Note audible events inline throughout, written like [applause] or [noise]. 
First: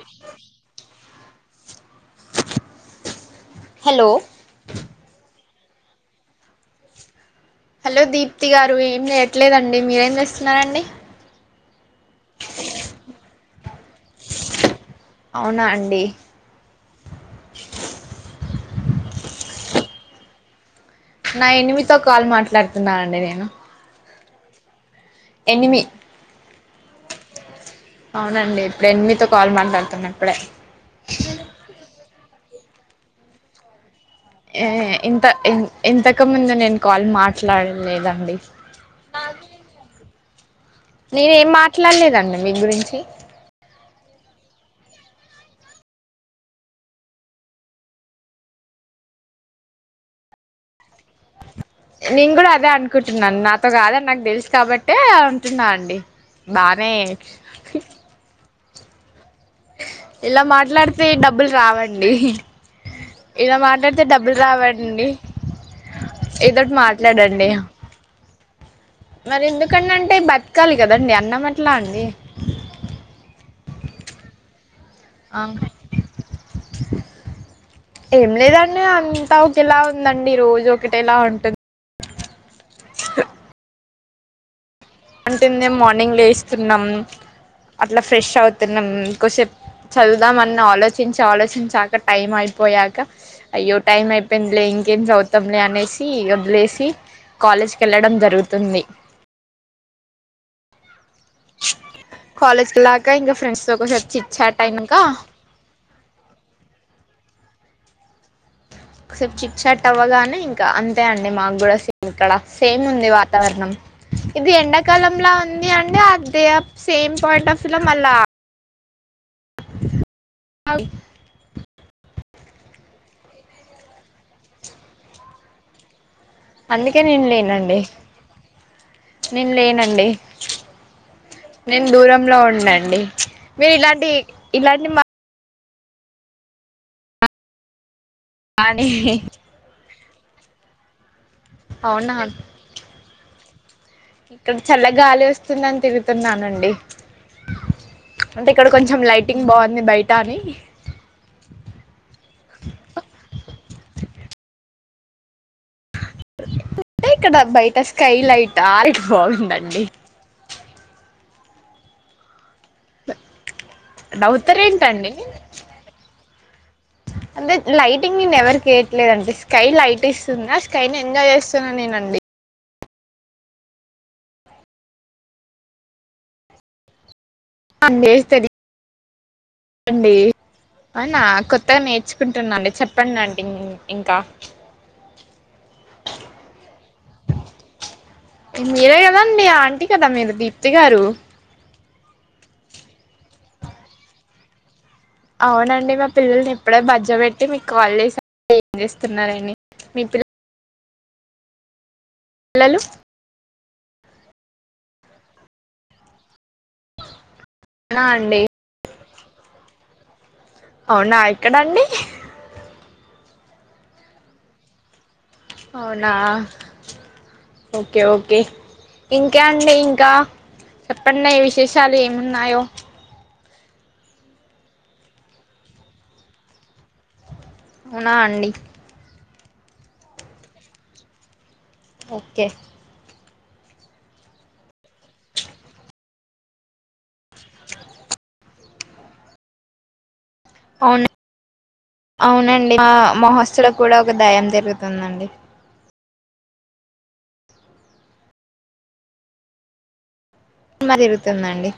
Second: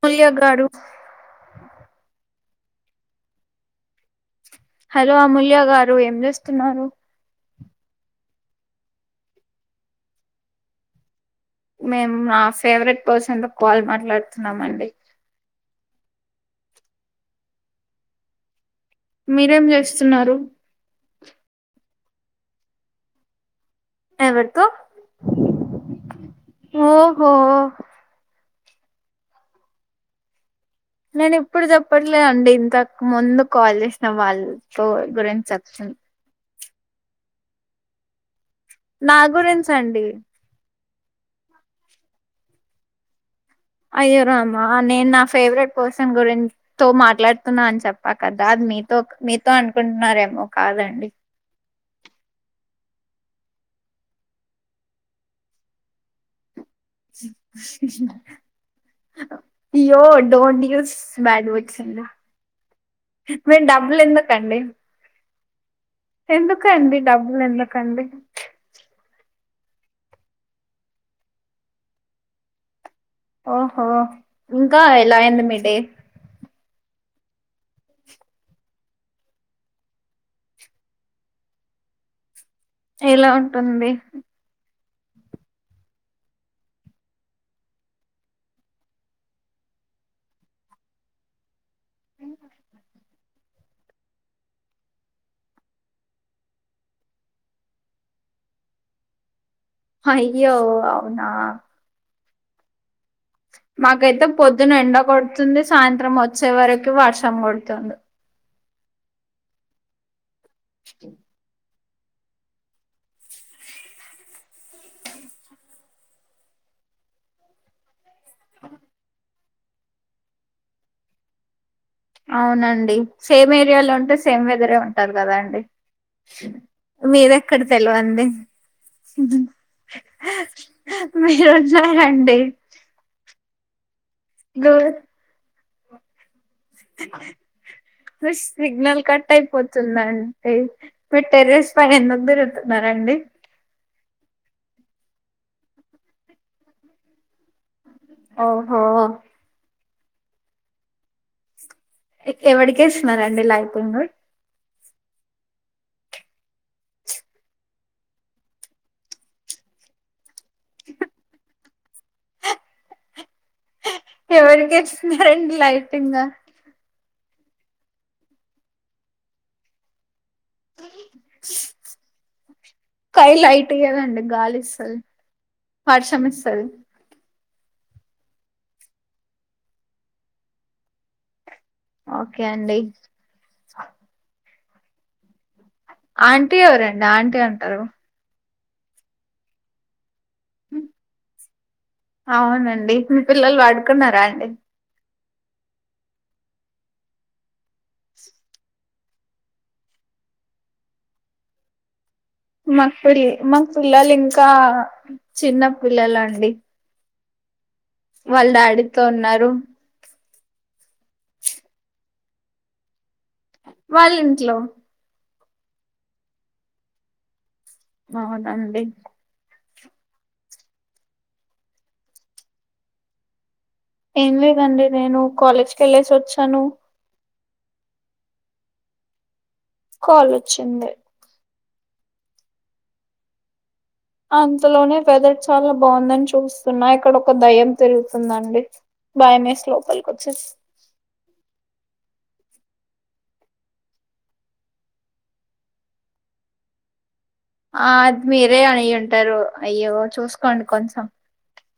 ప్రియా గాడు హలో ప్రియా గారు ఏం చేస్తున్నారు హలో దీప్తి గారు ఏం చేయట్లేదండి మీరు చేస్తున్నారండి మేము నా ఫేవరెట్ పర్సన్ తో కాల్ మాట్లాడుతున్నామండి అవునా అండి మీరు ఎం చేస్తున్నారు నా ఎనిమితో కాల్ మాట్లాడుతున్నానండి నేను ఎవరితో ఎనిమి ఓహో అవునండి ఇప్పుడెన్మితో కాల్ మాట్లాడుతున్నా ఇప్పుడే నేను ఇప్పుడు చెప్పట్లేదండి ఇంత ముందు కాల్ చేస్తా ఏ ఇంత ఇం ఇంతకు ముందు నేను కాల్ మాట్లాడలేదండి నా గురించండి నేనెం మాట్లాడలేదండి మీ గురించి అయ్యో రామ్మా నేను నా ఫేవరెట్ పర్సన్ గురిం తో మాట్లాడుతున్నా అని చెప్పా కదా అది మీ మీతో మీతో అనుకుంటున్నారేమో కాదండి నేను గూడా అదే అనుకుంటున్నాను నాతో గాదని నాకు తెల్స్ కాబట్టే అంటున్నా అండి బాగా ఏడ్ అయ్యో ఇలా డోంట్ యూస్ మాట్లాడితే బ్యాడ్ డబ్బులు వర్డ్స్ అండి రావండి ఇలా మీరు డబ్బులు మాట్లాడితే డబ్బుల్ ఎందుకండి రావాడండి ఏదోటి ఎందుకండి డబ్బులు మాట్లాడండి ఎందుకండి మరెందు ఎందుకంటే బత్కాలి కదండి అన్నం అట్లాండి ఓహో ఇంకా ఎలా ఆ అయింది మీ డే ఏం లేదండి అంతా ఒకేలా ఉందండి రోజు ఒకటేలా ఉంటుంది ఎలా ఉంటుంది అంటే మేం మార్నింగ్ లేస్తున్నాం అట్లా ఫ్రెష్ అవుతున్నాం కోసేపు చదువుదాం అన్న ఆలోచించి ఆలోచించాక టైమయిపోయాక అయ్యో టైం అయిపోయింద్లే ఇంకేం చదుతాంలే అనేసి ఓద్లేసి కాలేజ్కేళ్ళడం జరుగుతుంది అయ్యే అవునా కాలేజీకెళ్ళాక మాకైతే పొద్దున ఎండ్కొడుతుంది సాయంత్రం వచ్చే వరకు వర్షం కొడు తుంది ఒకసారి చిత్చాట్ అవ్వగానే ఇంకా అంతే అండి మాకు కూడా ఇక్కడ సేముంది వాతావరణం ఇది ఎండాకాలం లా ఉంది అండ్ అదే సేమ్ పాయింటాఫ్లా మళ్ళ ఆహ్ అవ్ అవునండి సేమ్ ఏరియాలుంటే సేమ్ వెదరే ఉంటారు కదా అండి అందుకే నేను మీరెక్కడ లేనండి తెల్వడి ఉహ్ నేను లేనండి నేను దూరంలో మీరన్నారండి ఉండండి మీరు ఇలాంటి ఇలాంటి మా అని సిగ్నల్ కటైపోతుందంటే మీరు టెరస్ పైన అవునా ముగ్గురు ఉంటున్నారాండి ఇక్కడ చల్ల గాలోస్తుందని తిరుతున్నానండి అంటే ఇక్కడ కొంచెం ఓహో లైటింగ్ బాగుంది బయట అని ఎవడికేసున్నారండి లైటింగు అంటే ఇక్కడ బయట స్కై లైటా లెక్ బాగుందండి హాహ్ ఎవరికి నవ్వుతారెంటండీ ఇస్తున్నారండి లైటింగ్ అంటే లైటింగ్ నేను ఎవరికేయట్లేదుండి స్కై లైట్ ఎస్తుందా స్కైనెంజయ్ చేస్తున్నా నేనండి స్కై లైట్ ఈయదండి గాలి ఇస్తది వర్షం ఇస్తది అన్నీస్తది అండి అనా కొ కొత్త ఓకే నేర్చుకుంటున్నాండి అండి చెప్పండంటి ఇంకా ఆంటీ ఎవరండి ఆంటీంటారు మీరే గదండి ఆంటీ కదా మీరు దీప్తి గారు అవునండి మీ పిల్లల్వాడుకున్నారా అండి అవునండి మా పిల్లల్ని ఎప్పుడే బజోవెట్టి మీకు కాల్ చేస ఏం చేస్తున్నారని మీ పిల్ల పిల్లలు మా పిల్లలు ఇంకా చిన్న పిల్లలు అండి అవునా అండి వాళ్ళు డాడీతో ఉన్నారు అవునా ఎక్కడ అండి వాళ్ళ ఇంట్లో అవునా ఓకే ఓకే అవునండి ఇంకా చెప్పండి ఇంకా చెప్పండి విశేషాలు ఏమున్నాయో ఎమ్ లేదండి నేను కాలేజ్కి కి వెళ్ళసి వచ్చాను అవునా అండి కాల్ వచ్చింది ఓకే అంతలోనే వెదర్ చాలా బావుందని చూస్తున్నా ఇక్కడ ఒక దయ్యం తిరుగుతుందండి భయం వేసి లోపల్ కి వచ్చేసిన అవును అవునండి మా హాస్టల్ లో కూడా ఒక దయ్యం తిరుగుతుందండి ఆ అది మీరే అయింటారు అయ్యో చూసుకో దిమ్మ తిరుగుతుందండి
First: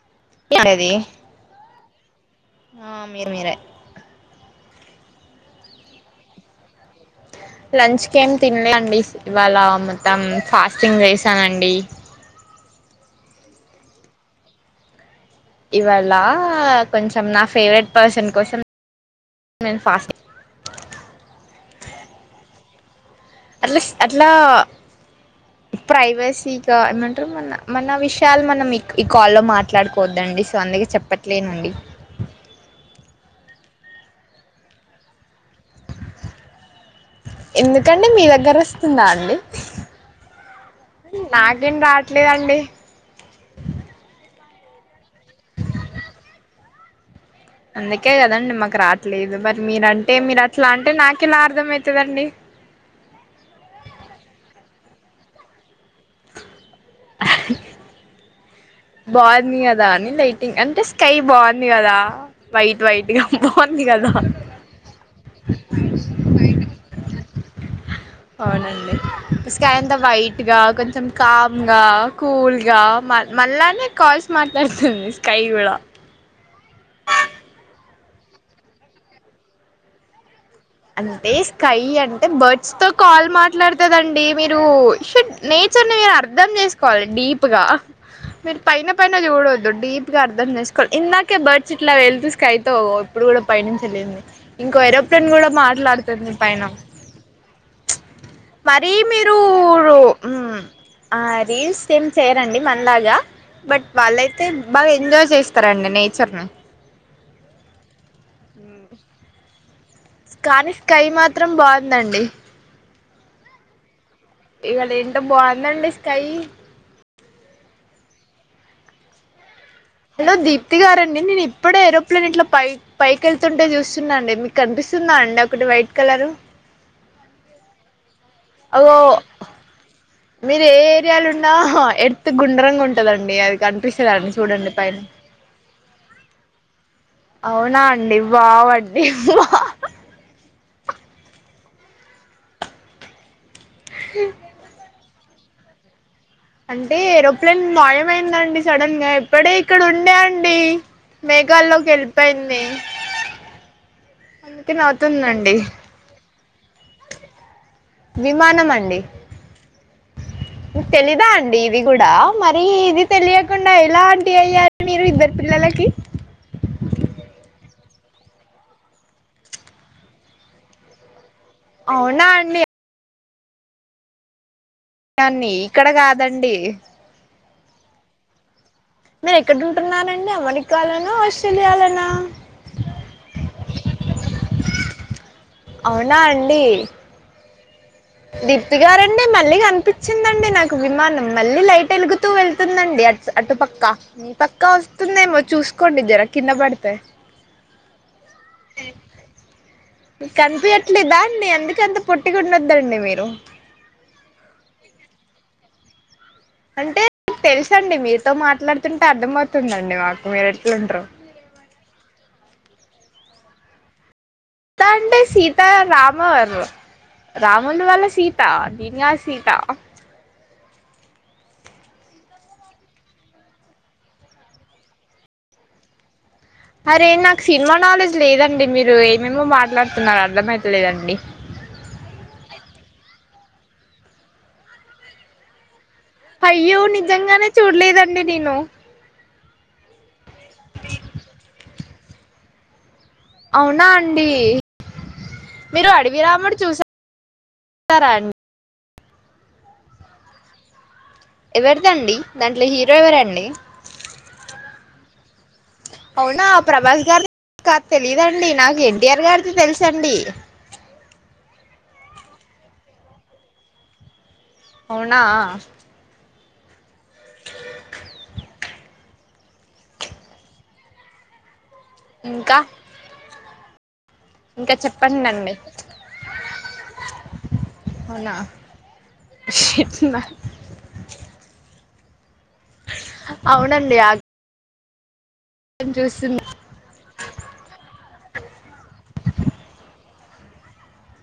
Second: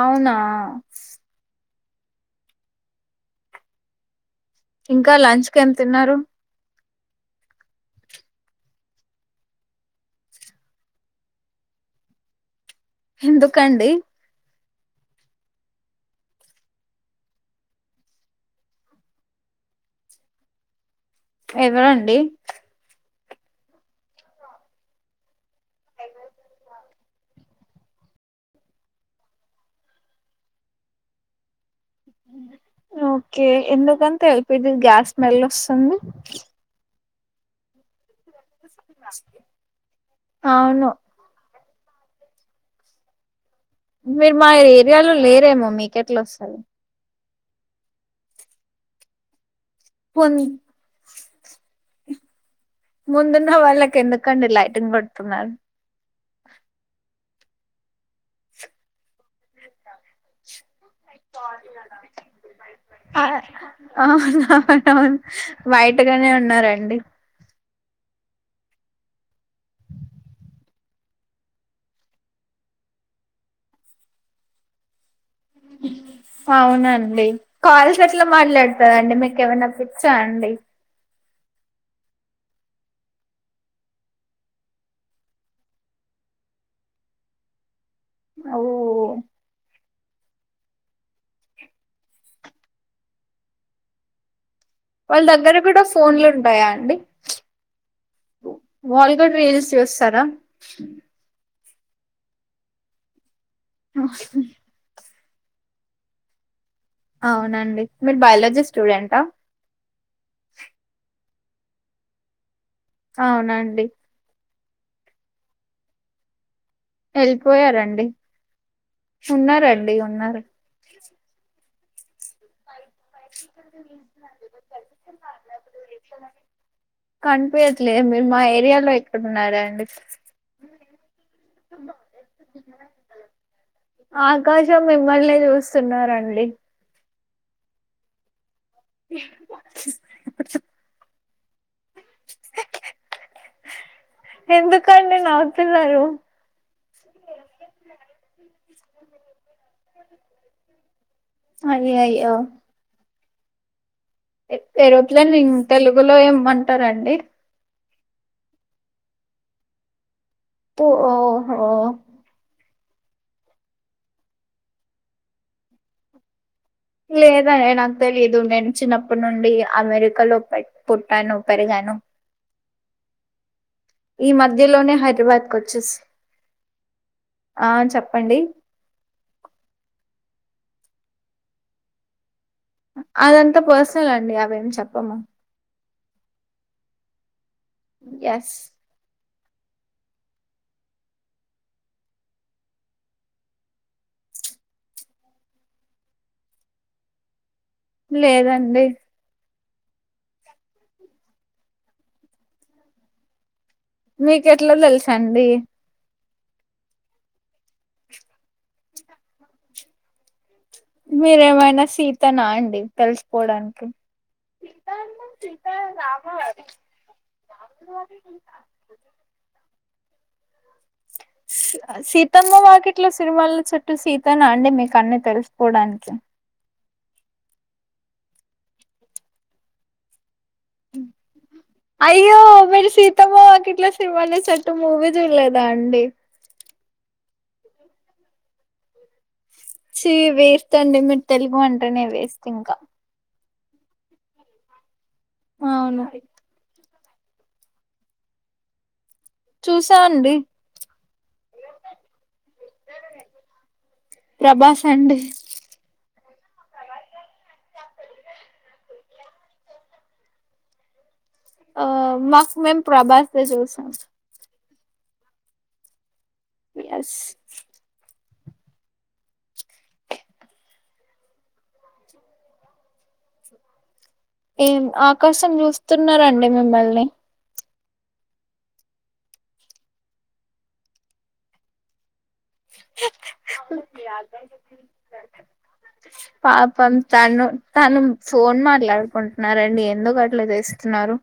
అవునా అది ఆ మీరు మీరే ఇంకా లంచ్ కి ఎమ్ తిన్నారు లంచ్కీ ఏం తినలే అండి ఇవాళ మొత్తం ఫాస్టింగ్ వేశానుఅండి ఎందుకండి ఇవాళ కొంచెం నా ఫేవరెట్ పర్సన్ కొసం నేన్ ఫాస్టింగ్ ఎవరండీ అ అట్లా ప్రైవసీగా ఏమంటారు మన మన విషయాలు మనం ఈ కాల్లో మాట్లాడుకోఅండి సో అందుకే చెప్పట్లేనుండి ఎందుకు అంతా ఎల్పిజీ గ్యాస్ స్మెల్ వస్తుంది ఎందుకు అండి మీ దగ్గర వస్తుందా అండి అవును ఎమ్ రాట్లేదండి మీరు మా ఏరియాలో లేరేమో మీకెట్లా వస్తాది అందుకే కాదాండి మాకు రాట్లేదు బట్ మీర అంటే మీరు అట్లా అంటే నాక ఇలా అర్థమవుతది తడండి షన్ పడుతున్నారు బొంది కదా అని లైటింగ్ అంటే స్కై బాగుంది కదా వైట్ వైట్ గా అ బాగుంది కదా అవును అవును బయట ఇంట్లో నే ఉన్నారండి అవునండి స్కై అంత వైట్ గా కొంచెం కామ్ గా కూల్ గా మనలే కాల్స్ మాట్లాడుతుంది స్కై కూడా అవునండి కాల్స్ అట యెట్లా మాట్లాడతరండి మీకు ఏమైనాప్పిచ్చా అండి ఏ స్కై అంటే బర్డ్స్ తో కాల్ మాట్లాడుతదండి మీరు షట్ నేచర్ ని అంటే అర్ధం చేసుకోవాలి డీప్ గా మీరు ఓ పైన పైన చూడొద్దు డీప్ గా అర్థం చే కోల్ ఇందాకే బర్డ్స్ ఇట్లా వెళ్తూ స్కై తో ఇప్పుడు కూడా పయనించెలింది ఇంకో వాళ్ళ ఏరోప్లేన్ కూడా దగ్గర ఫోన్లు మాట్లాడుతుంది పైన ఉంటాయా అండి మరి వాళ్ళు కూడా మీరు రీల్స్ చూస్తారా ఉమ్ ఆ రీల్స్ ఏం చేయరండి మనలాగా బట్ వాళ్ళయితే బాగా ఎంజాయ్ చేస్తార అండి నేచర్ ని అవునండి మీరు బయాలజీ స్టూడెంటా కానీ స్కై మాత్రం బొందండి అవునాండి ఇవాళ ఏంటో బావుందండి స్కైయి ఎళ్ళిపోయారండి ఉన్నారన్ హలో దీప్తి గారండి నేను ఇప్పుడే ఏరోప్లేన్ ఇట్ల పై పైకి ఎళ్తుంటే చూస్తున్నా అండి మీకు కనిపిస్తుందా అండి ఒకటి వైట్ కలరు కనిపయట్లే మీరు మా ఏరియాలో అగో ఎక్కడున్నారండి మీరు ఏ ఏరియాలు ఉన్నా ఎర్త్ గుండ్రంగుంటదండి అది కనిపిస్తది అండి చూడండి పైన ఇది చూస్తున్నారండి అవునా అండి వావ్ అండి ఎందుక్ కండి నవ్వుతునారు అంటే ఏరోప్లేన్ మాయమైందండి సడన్ గా ఎప్పుడే ఇక్కడుండే అండి మేఘాల్లోకి అయ్యయ్యో ఎళ్ళిపోయింది ఎ ఏరోప్లేన్ని తెలుగులో ఏమంటరండి విమానం అండి మిక్ పో- తెలీదా అండి ఓహో ఇవి గూడా మర్ మరి ఇది తెలియకుండా ఎలా ఆంటీ అయ్యారు మీరు ఇద్దరు పిల్లలకి లేదండి నాకు తెలియదు నేను చిన్నప్పటి నుండి అమెరికా లో పె పుట్టాను పెరిగాను అవునా అండి ఈ మధ్యలోనే దాన్ని హైద్రాబాద్కు ఇక్కడ వచ్చేసి కాదండి ఆ చెప్పండి మీరు ఎక్కడుంటున్నారండి అమెరికాలోనా ఆస్ట్రేలియాలోనా అదంతా పర్సనల్ అండి అవేమి చెప్పము అవునా అండి ఎస్ దీప్తిగారన్ డి అ మళ్ళీ కనిపించిందండి నాకు విమానం మళ్ళీ లైట్ ఎలుగుతూ వెళ్తుందండి అట్ అటుపక్క పక్క వస్తుందేమో చూస్కోండి జర కింద బడితే లేదండి కనిపియట్లేదా అండి అందుకె అంత పొట్టిగుందొద్దండి మీరు మీకు ఎట్ల తెలుసండి అంటే తెలుసండి మీతో మాట్లాడుతుంటే అర్థమవుతుందండి మాకు మీరు ఎట్లుంటారో మీరేమైనా సీతనా అండి తెలుసుపోడానికి త్తా అండి సీతారామర్ రాములు వాళ్ళ సీత నేన్కధ్ సీతా సి సీతమ్మ వాకిట్లో సిరిమల్లె చెట్టూ సీతనా అండి మీకు అన్నీ తెలుసుపోడానికి అరే నాకు సినిమా నాలెడ్జ్ లేదండి మీరు ఏమేమో మాట్లాడుతున్నారు అర్థమై అయ్యో మీరు సి సీతమ్మ వాకిట్లో సిరిమల్లె చెట్టు మూవీ చూడలేదా అండి అయ్యో నిజంగానే చూడలేదండి నేను ఛి వేస్ట్ అండి మీరు తెలుగు అంటనే వేస్ట్ ఇంక అవునా అండి మీరు అవును అడవి రాముడు చూస సరా అన్ చూసా అండి ఎవరిదండి దాంట్లో హీరో ఎవరండి? ప్రభాస్ అండి అవునా ప్రభాస్ గారి కా తెలిదండి నాకు ఎన్టీఆర్ గారిది తెలుసండి. ఆ మాకు మేం ప్రభాస్ దే చూసాం అవునా యస్ ఇంకా ఇంకా ఏం చెప్పండి ఆకాశం అండి చూస్తున్నారండి మిమ్మల్ని. అవునా షీట్న [inaudible] ఏం చూసున్న పాపం తను తను ఫోన్ మాట్లాడుకుంటున్నారండి ఎందుకట్లా చేస్తున్నారు?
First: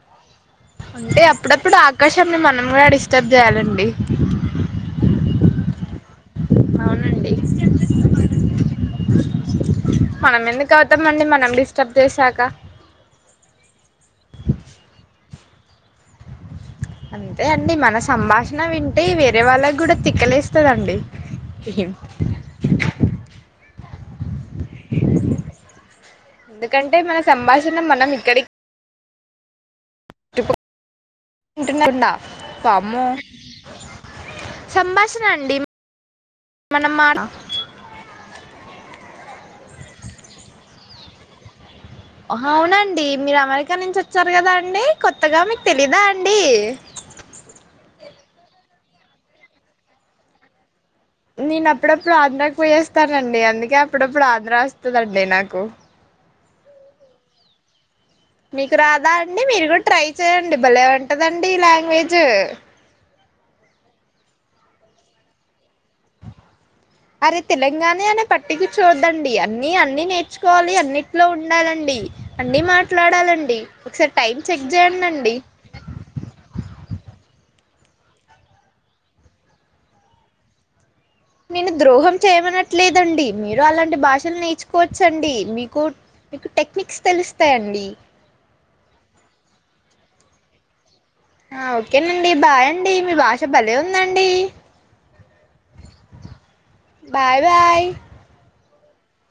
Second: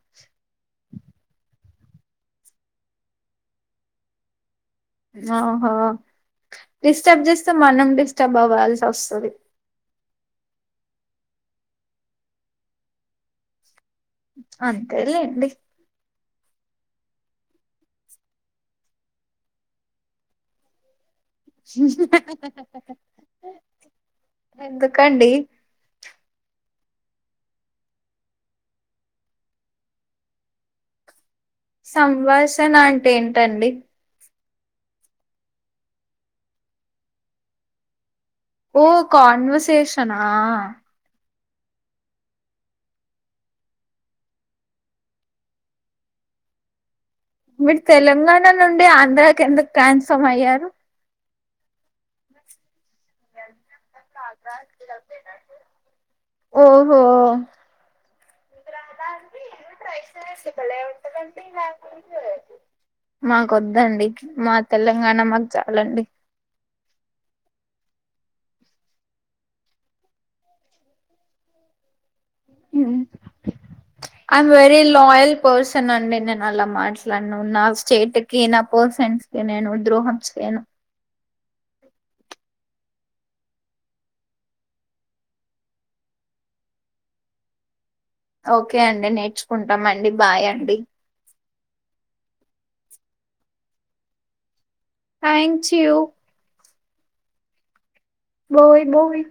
ఇప్పుడాకాశంన్ని మనం గూడ డిస్టర్బ్ చేయాలండి ఆహో డిస్టర్బ్ అవునండి చేస్తే మనం డిస్టర్బ్ అవ్వాల్సొస్తది. మనం ఎందుకు అవుతాంమండి మనం డిస్టర్బ్ చేసాక అంతేలేండి అంతే అండి మన సంభాషణ వింటే వేరే వాళ్ళకూడా తిక్కలేస్తదండి. ఎందుకండీ కంటే మన సంభాషణ మనం ఇక్కడికి టుబుక్ వింటున్నారు అన్న సంభాషణ వామ్మో అంటే ఏంటండి సంభాషణ అండి మనం మాట ఓ కాన్వర్సేషనా? హవునండి. మీరు అమెరికా నుంచి ఒచ్చారు కదా అండి. కొత్తగా మీకు తెలీదా అండి? మీరు తెలంగాణ నుండి ఆంధ్రా కెందుకు ట్రాన్స్ఫార్మ్ అయ్యారు? నేను అప్పుడప్పుడు ఆంధ్రకి పోయస్ వస్తానండి అందుకే అప్పుడప్పుడు ఆంధ్ర వస్తదండి నాకు. ఓహో మీకు రాదా అండి మీరు కూడా ట్రై చేయండి భలే ఉంటదండి ఈ లాంగ్వేజ్ మాకొద్దండి మా తెలంగాణ మాక్చాలండి. అరే తెలంగాణ అనే పట్టిక చూడోద్దండి. అన్ని అన్ని నేర్చుకోవాలి అన్నిట్లో ఉండాలండి. అన్నీ మాట్లాడాలండి ఒకసారి time I'm check very loyal చేయండండి పర్సన్ అండి నేనల మాట్లాడ ను నా స్టేట్ కి, నా పర్సన్స్ కి నేను ద్రోహం చేయను. నేను ద్రోహం చేయమనట్లేదండి. మీరు అలాంటి భాషలు నేర్చుకోవచ్చండి మీకు మీకు టెక్నిక్స్ తెలుస్తాయండి? ఓకే అండి నేర్చుకుంటామండి బాయ్ అండి. ఆ ఓకేనండి. బాయండి మీ భాష భలే ఉందండీ. థ్యాంచుయి బాయ్ బాయ్ బోవి బోవి